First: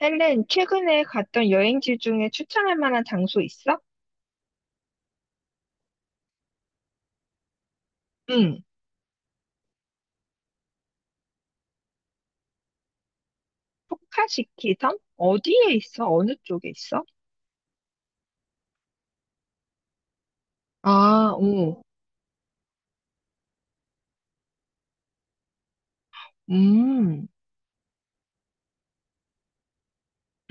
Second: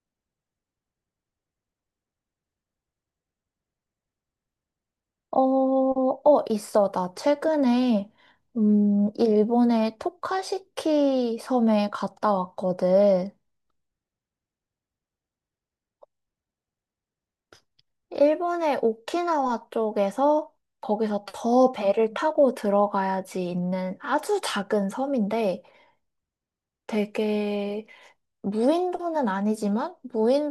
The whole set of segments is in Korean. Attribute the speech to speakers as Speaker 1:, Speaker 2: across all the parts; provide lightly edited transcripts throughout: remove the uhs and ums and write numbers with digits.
Speaker 1: 헬렌, 최근에 갔던 여행지 중에 추천할 만한 장소 있어?
Speaker 2: 어, 있어. 나 최근에,
Speaker 1: 응.
Speaker 2: 일본의 토카시키 섬에 갔다 왔거든.
Speaker 1: 토카시키 섬? 어디에 있어? 어느 쪽에 있어?
Speaker 2: 일본의 오키나와 쪽에서 거기서
Speaker 1: 아,
Speaker 2: 더
Speaker 1: 오.
Speaker 2: 배를 타고 들어가야지 있는 아주 작은 섬인데
Speaker 1: 음.
Speaker 2: 되게 무인도는 아니지만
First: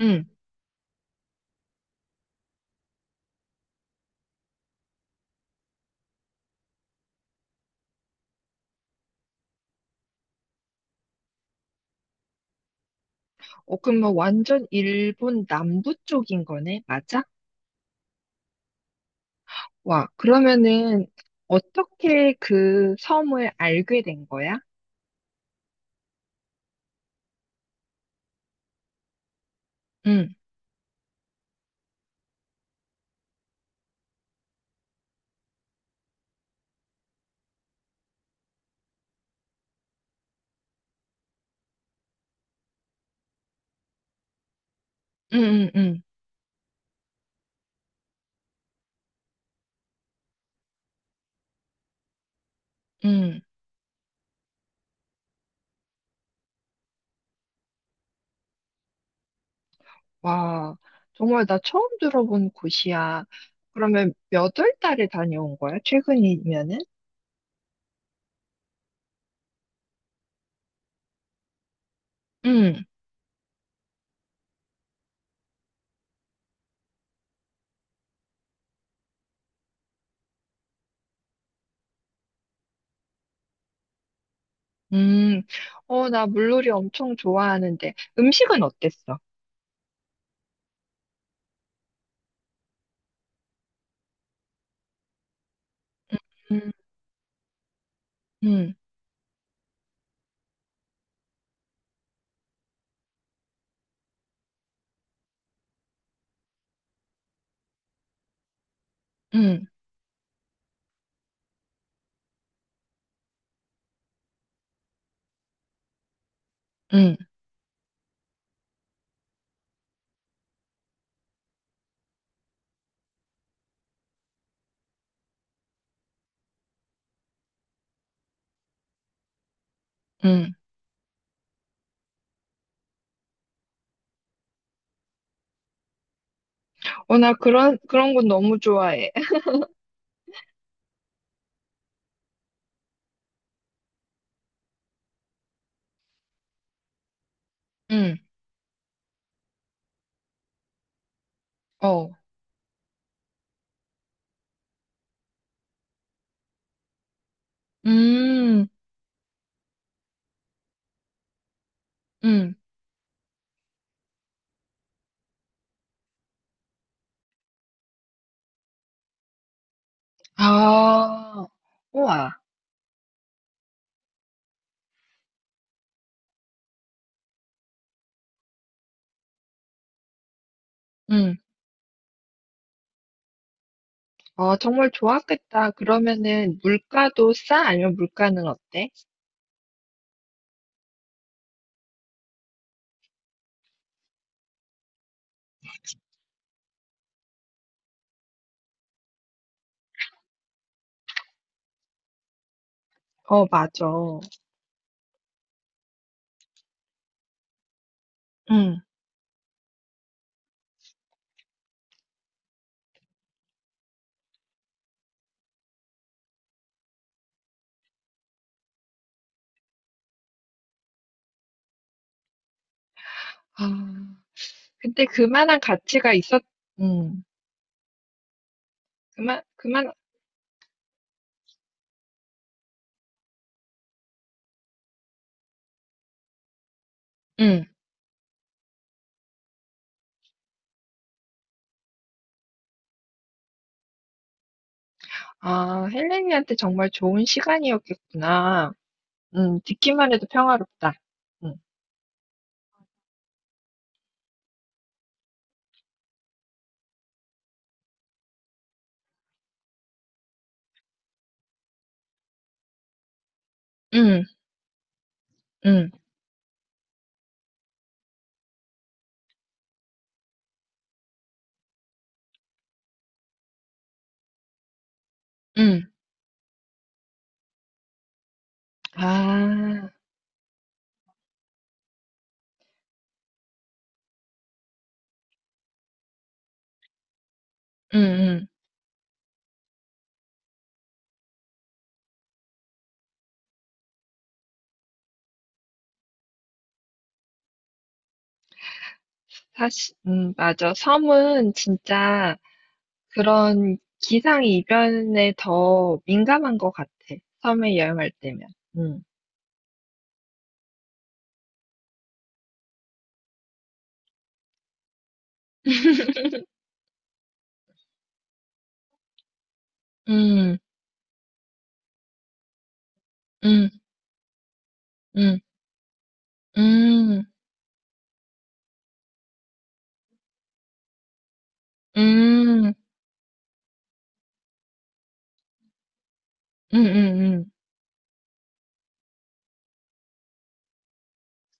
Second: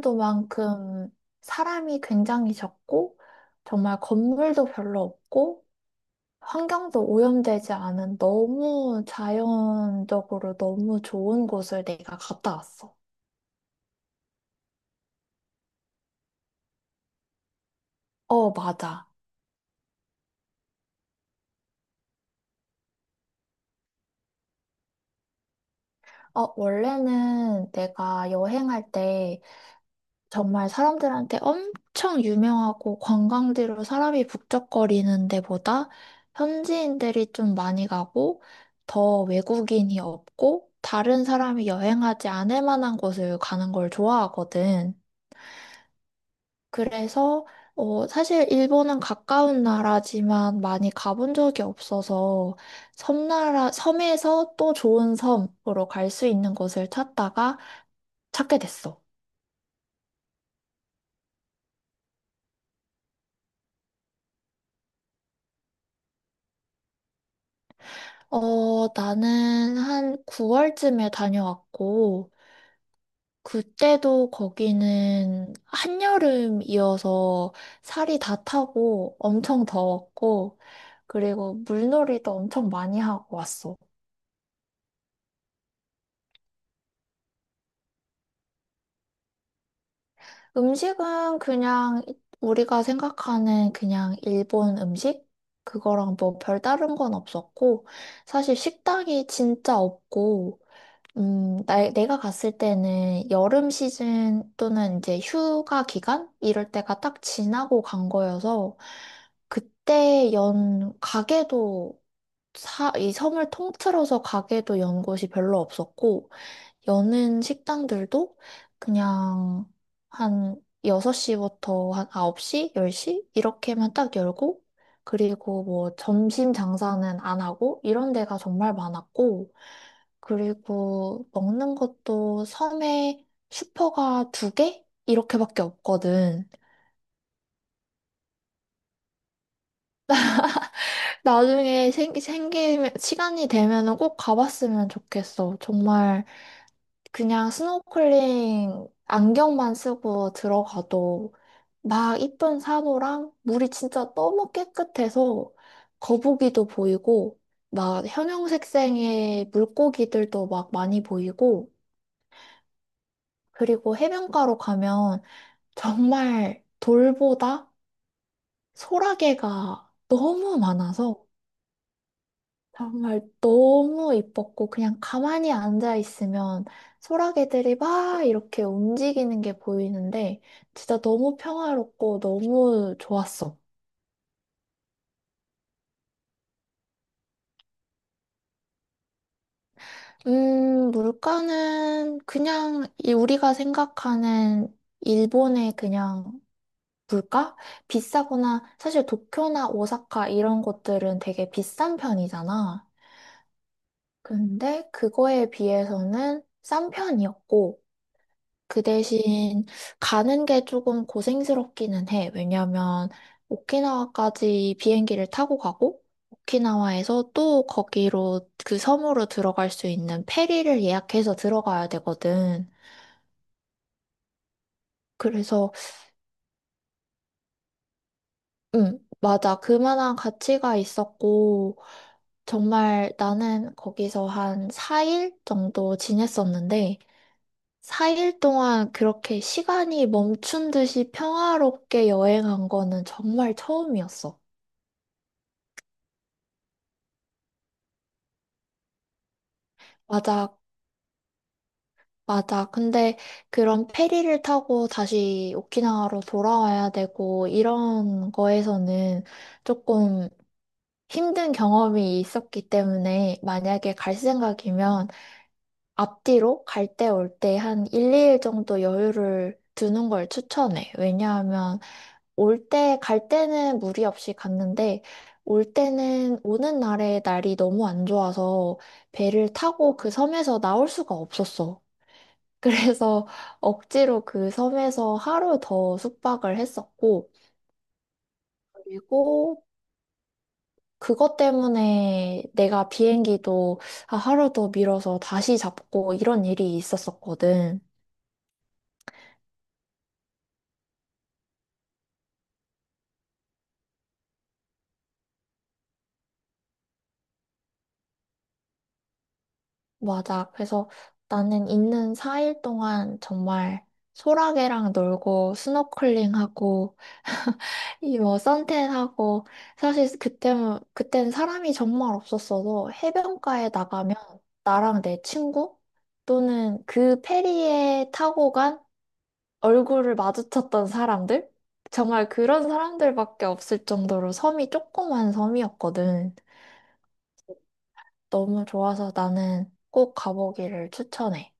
Speaker 1: 응.
Speaker 2: 사람이 굉장히 적고 정말 건물도 별로 없고 환경도 오염되지 않은 너무 자연적으로 너무 좋은 곳을 내가 갔다 왔어.
Speaker 1: 어, 그럼 뭐 완전 일본 남부 쪽인 거네? 맞아?
Speaker 2: 어, 맞아.
Speaker 1: 와, 그러면은 어떻게 그 섬을 알게 된 거야?
Speaker 2: 원래는 내가 여행할 때
Speaker 1: 응.
Speaker 2: 정말 사람들한테 엄청 유명하고 관광지로 사람이 북적거리는 데보다 현지인들이 좀 많이 가고 더 외국인이 없고 다른 사람이 여행하지 않을 만한 곳을 가는 걸 좋아하거든.
Speaker 1: 응, 응, 응.
Speaker 2: 그래서 사실 일본은 가까운 나라지만 많이 가본 적이 없어서
Speaker 1: 응.
Speaker 2: 섬에서 또 좋은 섬으로 갈 수 있는 곳을 찾다가 찾게 됐어.
Speaker 1: 와, 정말 나 처음 들어본 곳이야. 그러면 몇 월 달에 다녀온 거야? 최근이면은?
Speaker 2: 나는 한 9월쯤에 다녀왔고,
Speaker 1: 응.
Speaker 2: 그때도 거기는 한여름이어서 살이 다 타고 엄청 더웠고, 그리고 물놀이도 엄청 많이 하고 왔어.
Speaker 1: 음. 어, 나 물놀이 엄청 좋아하는데 음식은 어땠어?
Speaker 2: 음식은 그냥 우리가 생각하는 그냥 일본 음식? 그거랑 뭐
Speaker 1: 음,
Speaker 2: 별다른 건 없었고, 사실
Speaker 1: 음,
Speaker 2: 식당이 진짜 없고, 내가 갔을 때는 여름 시즌 또는 이제 휴가 기간? 이럴 때가 딱 지나고 간 거여서,
Speaker 1: 음,
Speaker 2: 그때 연 가게도 이 섬을 통틀어서 가게도 연 곳이 별로 없었고,
Speaker 1: 음,
Speaker 2: 여는 식당들도 그냥 한 6시부터 한 9시, 10시 이렇게만 딱 열고 그리고 뭐 점심 장사는 안 하고 이런 데가 정말 많았고
Speaker 1: 음.
Speaker 2: 그리고 먹는 것도 섬에 슈퍼가 두 개? 이렇게밖에 없거든.
Speaker 1: 어, 나 그런 건 너무 좋아해.
Speaker 2: 나중에 생기면, 시간이 되면은 꼭 가봤으면 좋겠어. 정말 그냥
Speaker 1: 음,
Speaker 2: 스노클링 안경만 쓰고 들어가도
Speaker 1: 어,
Speaker 2: 막 이쁜 산호랑 물이 진짜 너무 깨끗해서 거북이도 보이고 막
Speaker 1: 음,
Speaker 2: 형형색색의 물고기들도 막 많이 보이고
Speaker 1: 음.
Speaker 2: 그리고 해변가로 가면 정말 돌보다 소라게가 너무 많아서
Speaker 1: 아, 우와,
Speaker 2: 정말 너무 이뻤고 그냥 가만히 앉아 있으면 소라게들이 막 이렇게 움직이는 게 보이는데 진짜
Speaker 1: 음.
Speaker 2: 너무 평화롭고 너무 좋았어.
Speaker 1: 어, 정말 좋았겠다. 그러면은 물가도 싸? 아니면 물가는 어때?
Speaker 2: 물가는 그냥 이 우리가 생각하는 일본의 그냥 물가? 비싸거나 사실 도쿄나 오사카 이런 곳들은 되게 비싼 편이잖아.
Speaker 1: 어, 맞아.
Speaker 2: 근데 그거에 비해서는 싼 편이었고
Speaker 1: 음.
Speaker 2: 그 대신 가는 게 조금 고생스럽기는 해. 왜냐면 오키나와까지 비행기를 타고 가고 오키나와에서 또 거기로 그 섬으로 들어갈 수 있는 페리를 예약해서 들어가야 되거든.
Speaker 1: 아, 근데 그만한
Speaker 2: 그래서
Speaker 1: 가치가 있었. 음, 그만,
Speaker 2: 맞아.
Speaker 1: 그만.
Speaker 2: 그만한 가치가 있었고 정말 나는 거기서 한 4일 정도 지냈었는데
Speaker 1: 음.
Speaker 2: 4일 동안 그렇게 시간이 멈춘 듯이 평화롭게 여행한 거는 정말 처음이었어.
Speaker 1: 아, 헬렌이한테 정말 좋은 시간이었겠구나. 음. 듣기만 해도
Speaker 2: 맞아,
Speaker 1: 평화롭다. 음.
Speaker 2: 맞아. 근데 그런 페리를 타고 다시 오키나와로 돌아와야 되고 이런 거에서는 조금 힘든 경험이 있었기 때문에 만약에 갈
Speaker 1: 응,
Speaker 2: 생각이면
Speaker 1: 응,
Speaker 2: 앞뒤로 갈 때 올 때 한 1, 2일 정도 여유를 두는 걸 추천해. 왜냐하면 올 때, 갈 때는 무리 없이 갔는데 올
Speaker 1: 응.
Speaker 2: 때는 오는 날에 날이 너무 안 좋아서 배를
Speaker 1: 아.
Speaker 2: 타고 그 섬에서 나올 수가 없었어. 그래서 억지로 그 섬에서 하루 더 숙박을 했었고
Speaker 1: 응, 응.
Speaker 2: 그리고 그것 때문에 내가 비행기도 아, 하루 더 밀어서 다시 잡고 이런 일이 있었었거든.
Speaker 1: 사실 맞아. 섬은 진짜 그런 기상이변에 더 민감한 것 같아. 섬에 여행할 때면. 음.
Speaker 2: 맞아. 그래서 나는 있는 4일 동안 정말 소라게랑 놀고 스노클링하고 이 뭐 선탠하고 사실 그때
Speaker 1: 음,
Speaker 2: 그때는 사람이 정말 없었어도
Speaker 1: 음,
Speaker 2: 해변가에 나가면 나랑 내
Speaker 1: 음,
Speaker 2: 친구 또는 그
Speaker 1: 음,
Speaker 2: 페리에 타고 간 얼굴을 마주쳤던 사람들 정말 그런
Speaker 1: 음,
Speaker 2: 사람들밖에 없을 정도로 섬이 조그만 섬이었거든.
Speaker 1: 음, 음, 음.
Speaker 2: 너무 좋아서 나는 꼭 가보기를 추천해.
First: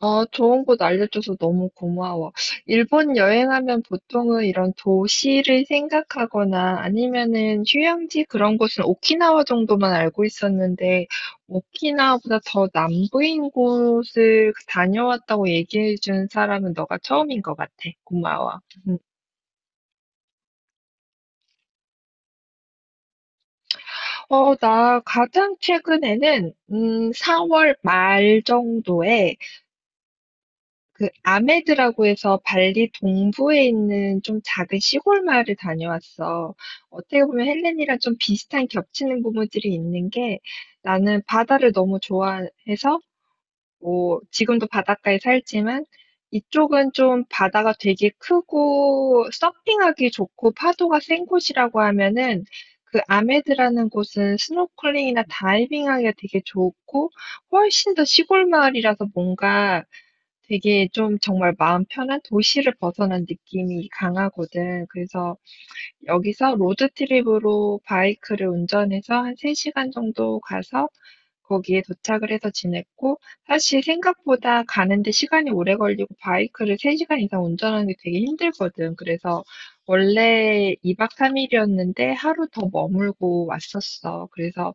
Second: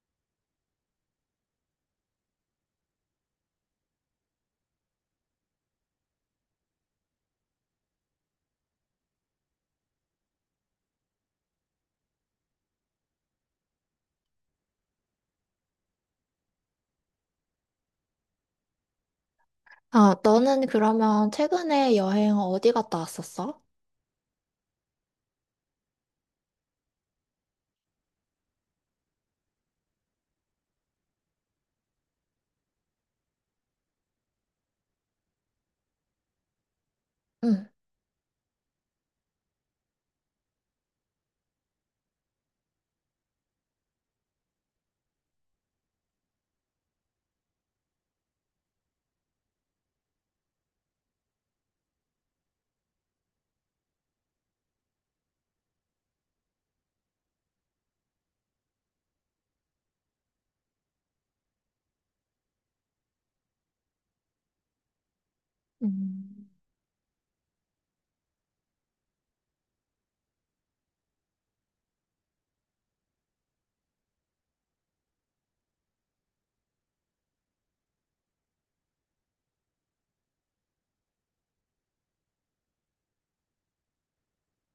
Speaker 1: 아, 좋은 곳 알려줘서 너무 고마워. 일본 여행하면 보통은 이런 도시를 생각하거나 아니면은 휴양지 그런 곳은 오키나와 정도만 알고 있었는데, 오키나와보다 더 남부인 곳을 다녀왔다고 얘기해준 사람은 너가 처음인 것 같아. 고마워. 음.
Speaker 2: 아, 너는 그러면 최근에 여행 어디 갔다 왔었어?
Speaker 1: 어, 나 가장 최근에는, 4월 말 정도에 그 아메드라고 해서 발리 동부에 있는 좀 작은 시골 마을을 다녀왔어. 어떻게 보면
Speaker 2: 응.
Speaker 1: 헬렌이랑 좀 비슷한 겹치는 부분들이 있는 게 나는 바다를 너무 좋아해서 뭐 지금도 바닷가에 살지만 이쪽은 좀 바다가 되게 크고 서핑하기 좋고 파도가 센 곳이라고 하면은 그 아메드라는 곳은 스노클링이나 다이빙하기가 되게 좋고 훨씬 더 시골 마을이라서 뭔가 되게 좀 정말 마음 편한 도시를 벗어난 느낌이 강하거든. 그래서
Speaker 2: 음,
Speaker 1: 여기서 로드트립으로 바이크를 운전해서 한 3시간 정도 가서 거기에 도착을 해서 지냈고, 사실 생각보다 가는데 시간이 오래 걸리고 바이크를 3시간 이상 운전하는 게 되게 힘들거든. 그래서 원래 2박 3일이었는데 하루 더 머물고 왔었어. 그래서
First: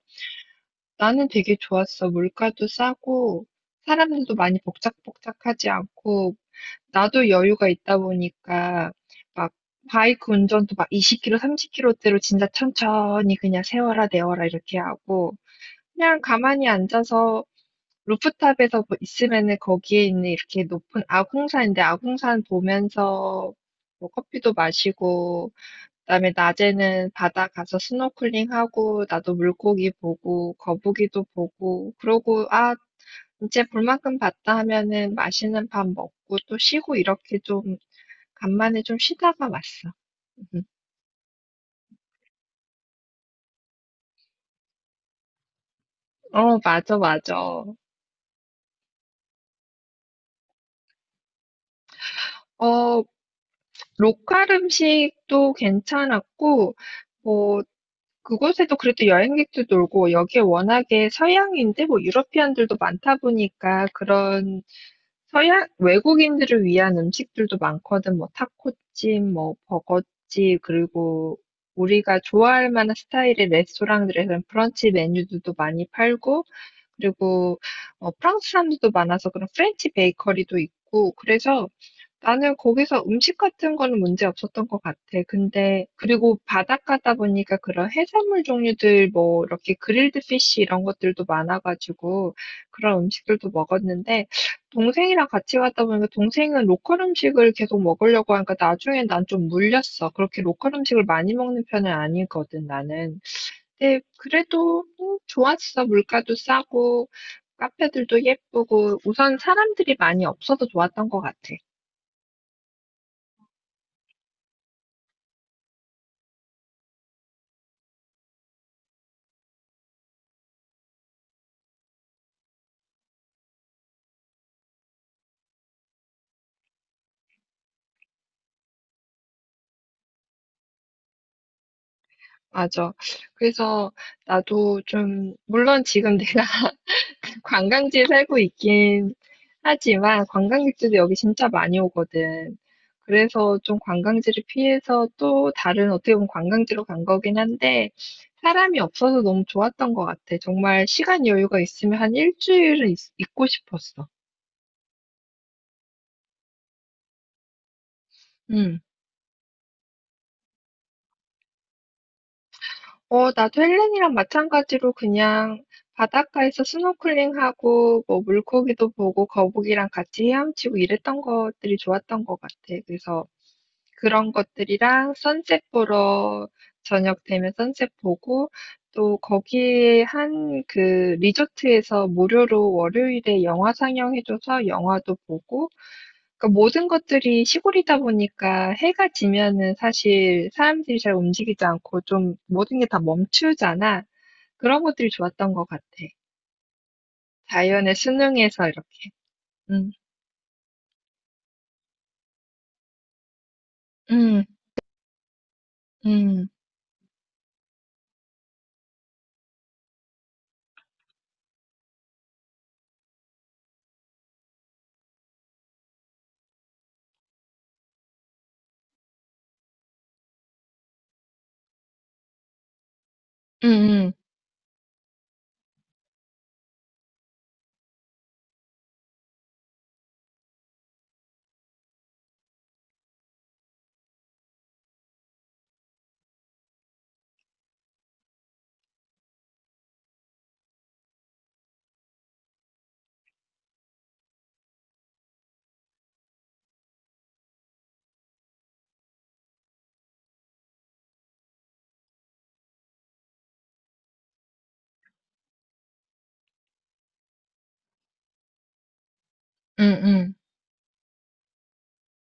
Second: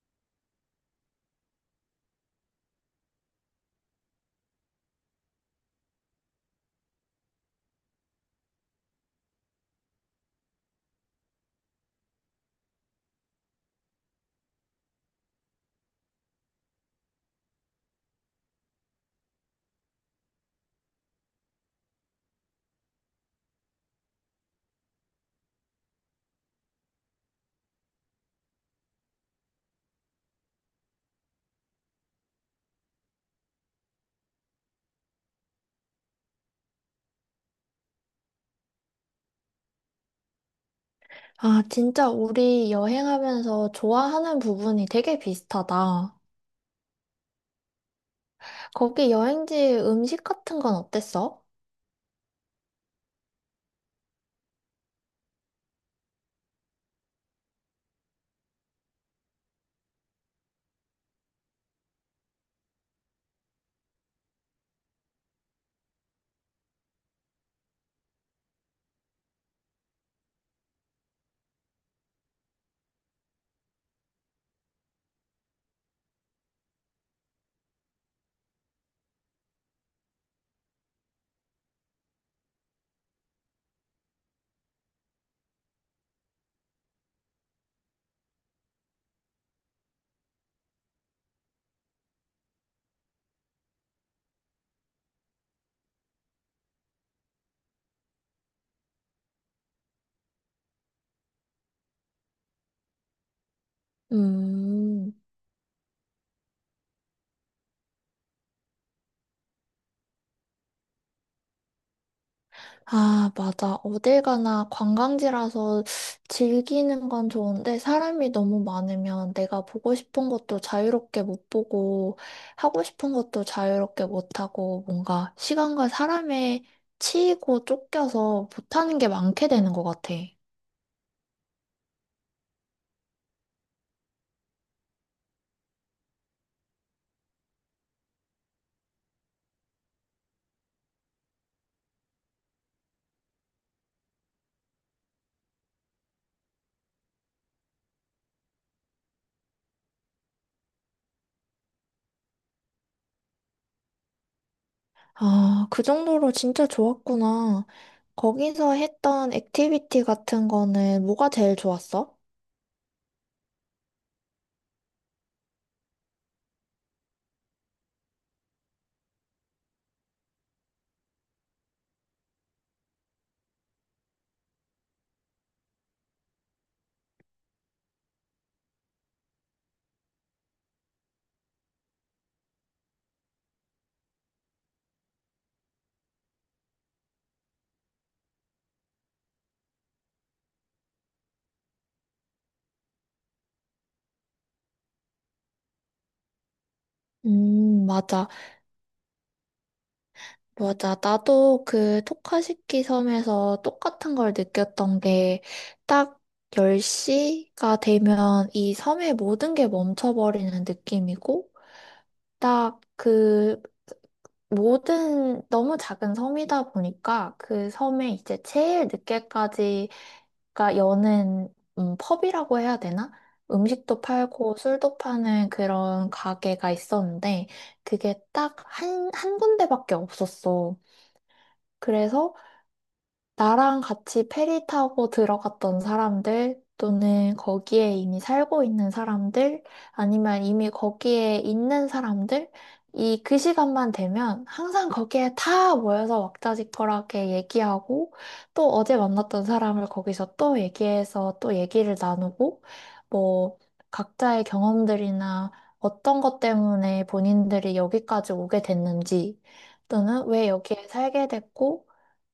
Speaker 1: 나는 되게 좋았어. 물가도 싸고, 사람들도 많이 복작복작하지 않고, 나도 여유가 있다 보니까 막 바이크 운전도 막 20km, 30km대로 진짜 천천히 그냥 세워라 내워라 이렇게 하고 그냥 가만히 앉아서 루프탑에서 뭐 있으면은 거기에 있는 이렇게 높은 아궁산인데 아궁산 보면서 뭐 커피도 마시고 그다음에 낮에는 바다 가서 스노클링하고 나도 물고기 보고 거북이도 보고 그러고 아 이제 볼 만큼 봤다 하면은 맛있는 밥 먹고 또 쉬고 이렇게 좀 간만에 좀 쉬다가 왔어. 음.
Speaker 2: 아, 진짜 우리 여행하면서 좋아하는 부분이 되게 비슷하다.
Speaker 1: 어, 맞아, 맞아.
Speaker 2: 거기 여행지 음식 같은 건 어땠어?
Speaker 1: 어, 로컬 음식도 괜찮았고, 뭐, 그곳에도 그래도 여행객도 놀고, 여기에 워낙에 서양인데, 뭐, 유러피안들도 많다 보니까, 그런 서양, 외국인들을 위한 음식들도 많거든. 뭐, 타코집, 뭐, 버거집, 그리고 우리가 좋아할 만한 스타일의 레스토랑들에서는 브런치 메뉴들도 많이 팔고, 그리고 어, 프랑스 사람들도 많아서 그런 프렌치 베이커리도 있고 그래서 나는 거기서 음식 같은 거는 문제 없었던 것 같아. 근데 그리고 바닷가다 보니까 그런 해산물 종류들 뭐 이렇게 그릴드 피쉬 이런 것들도 많아가지고 그런 음식들도 먹었는데 동생이랑 같이 갔다 보니까 동생은 로컬 음식을 계속 먹으려고 하니까 나중에 난 좀 물렸어. 그렇게 로컬 음식을 많이 먹는 편은 아니거든, 나는. 네, 그래도
Speaker 2: 음.
Speaker 1: 좋았어. 물가도 싸고, 카페들도 예쁘고, 우선 사람들이 많이 없어서 좋았던 것 같아.
Speaker 2: 아, 맞아. 어딜 가나 관광지라서 즐기는 건 좋은데 사람이 너무 많으면 내가 보고 싶은 것도 자유롭게 못 보고 하고 싶은 것도 자유롭게 못 하고 뭔가 시간과 사람에 치이고 쫓겨서 못하는 게 많게 되는 것 같아.
Speaker 1: 맞아. 그래서 나도 좀, 물론 지금 내가 관광지에 살고 있긴 하지만, 관광객들도 여기 진짜 많이 오거든. 그래서 좀 관광지를 피해서 또 다른 어떻게 보면 관광지로 간 거긴 한데, 사람이 없어서 너무 좋았던 것 같아. 정말 시간 여유가 있으면 한 일주일은 있, 있고 싶었어.
Speaker 2: 아, 그 정도로 진짜 좋았구나. 거기서
Speaker 1: 음.
Speaker 2: 했던 액티비티 같은 거는 뭐가 제일 좋았어?
Speaker 1: 어, 나도 헬렌이랑 마찬가지로 그냥 바닷가에서 스노클링하고 뭐 물고기도 보고 거북이랑 같이 헤엄치고 이랬던 것들이 좋았던 것 같아. 그래서 그런 것들이랑 선셋 보러 저녁 되면 선셋 보고 또 거기에 한 그 리조트에서 무료로 월요일에 영화 상영해줘서 영화도 보고 그 모든 것들이 시골이다 보니까 해가 지면은 사실 사람들이 잘 움직이지 않고 좀 모든 게 다 멈추잖아. 그런 것들이 좋았던 것 같아. 자연의
Speaker 2: 맞아.
Speaker 1: 순응해서 이렇게. 응,
Speaker 2: 맞아. 나도 그 토카시키 섬에서 똑같은 걸
Speaker 1: 응,
Speaker 2: 느꼈던 게 딱
Speaker 1: 응,
Speaker 2: 10시가 되면 이 섬의 모든 게 멈춰버리는 느낌이고 딱 그 모든 너무 작은 섬이다 보니까 그 섬에 이제 제일 늦게까지 가 여는 펍이라고 해야 되나?
Speaker 1: 응,
Speaker 2: 음식도
Speaker 1: 응,
Speaker 2: 팔고 술도 파는 그런 가게가 있었는데 그게 딱 한 군데밖에 없었어. 그래서 나랑 같이 페리 타고 들어갔던 사람들, 또는 거기에 이미 살고 있는 사람들, 아니면 이미 거기에 있는 사람들, 이 그 시간만 되면 항상 거기에 다 모여서 왁자지껄하게 얘기하고, 또 어제 만났던 사람을 거기서 또 얘기해서 또 얘기를 나누고, 뭐, 각자의 경험들이나 어떤 것 때문에 본인들이 여기까지 오게 됐는지,
Speaker 1: 응,
Speaker 2: 또는
Speaker 1: 응.
Speaker 2: 왜 여기에 살게 됐고,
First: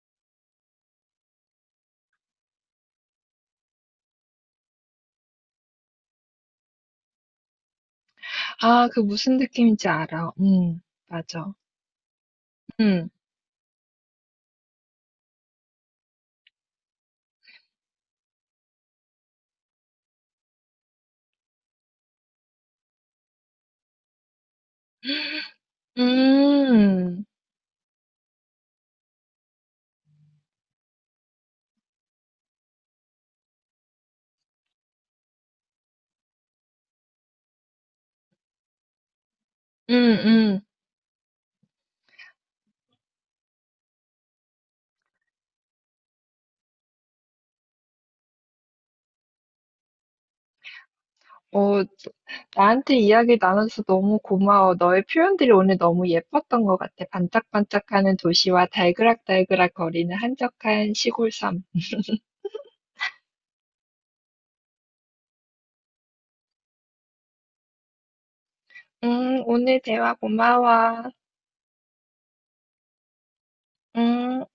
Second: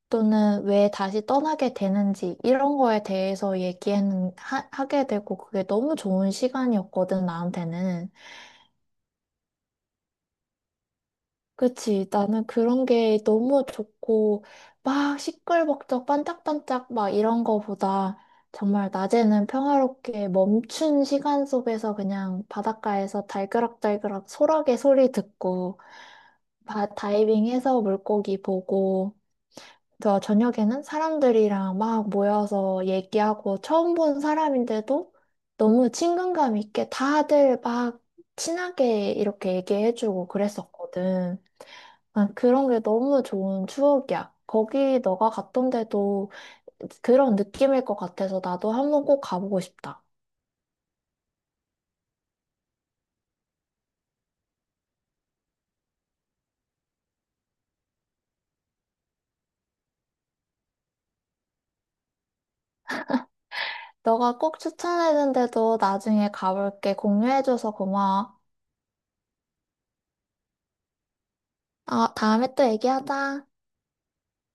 Speaker 2: 또는 왜 다시 떠나게 되는지 이런 거에 대해서 얘기하는 게 되고 그게 너무 좋은 시간이었거든 나한테는.
Speaker 1: 아, 그 무슨 느낌인지 알아. 응, 맞아.
Speaker 2: 그치 나는 그런
Speaker 1: 응,
Speaker 2: 게 너무 좋고 막 시끌벅적 반짝반짝 막 이런 거보다 정말 낮에는 평화롭게 멈춘 시간 속에서 그냥 바닷가에서 달그락달그락 소라게 소리 듣고
Speaker 1: 음,
Speaker 2: 다이빙해서 물고기 보고 저녁에는 사람들이랑 막 모여서 얘기하고 처음 본 사람인데도 너무 친근감 있게 다들 막 친하게 이렇게
Speaker 1: 음,
Speaker 2: 얘기해주고
Speaker 1: 음.
Speaker 2: 그랬었거든. 난 그런 게 너무 좋은 추억이야. 거기 너가 갔던 데도 그런 느낌일 것 같아서 나도 한번 꼭 가보고 싶다.
Speaker 1: 어, 나한테 이야기 나눠서 너무 고마워. 너의 표현들이 오늘 너무 예뻤던 것 같아. 반짝반짝하는 도시와 달그락달그락 거리는 한적한 시골 섬.
Speaker 2: 너가 꼭 추천해준 데도 나중에 가볼게. 공유해줘서 고마워.
Speaker 1: 오늘 대화 고마워.
Speaker 2: 아, 다음에 또 얘기하자.
Speaker 1: 음.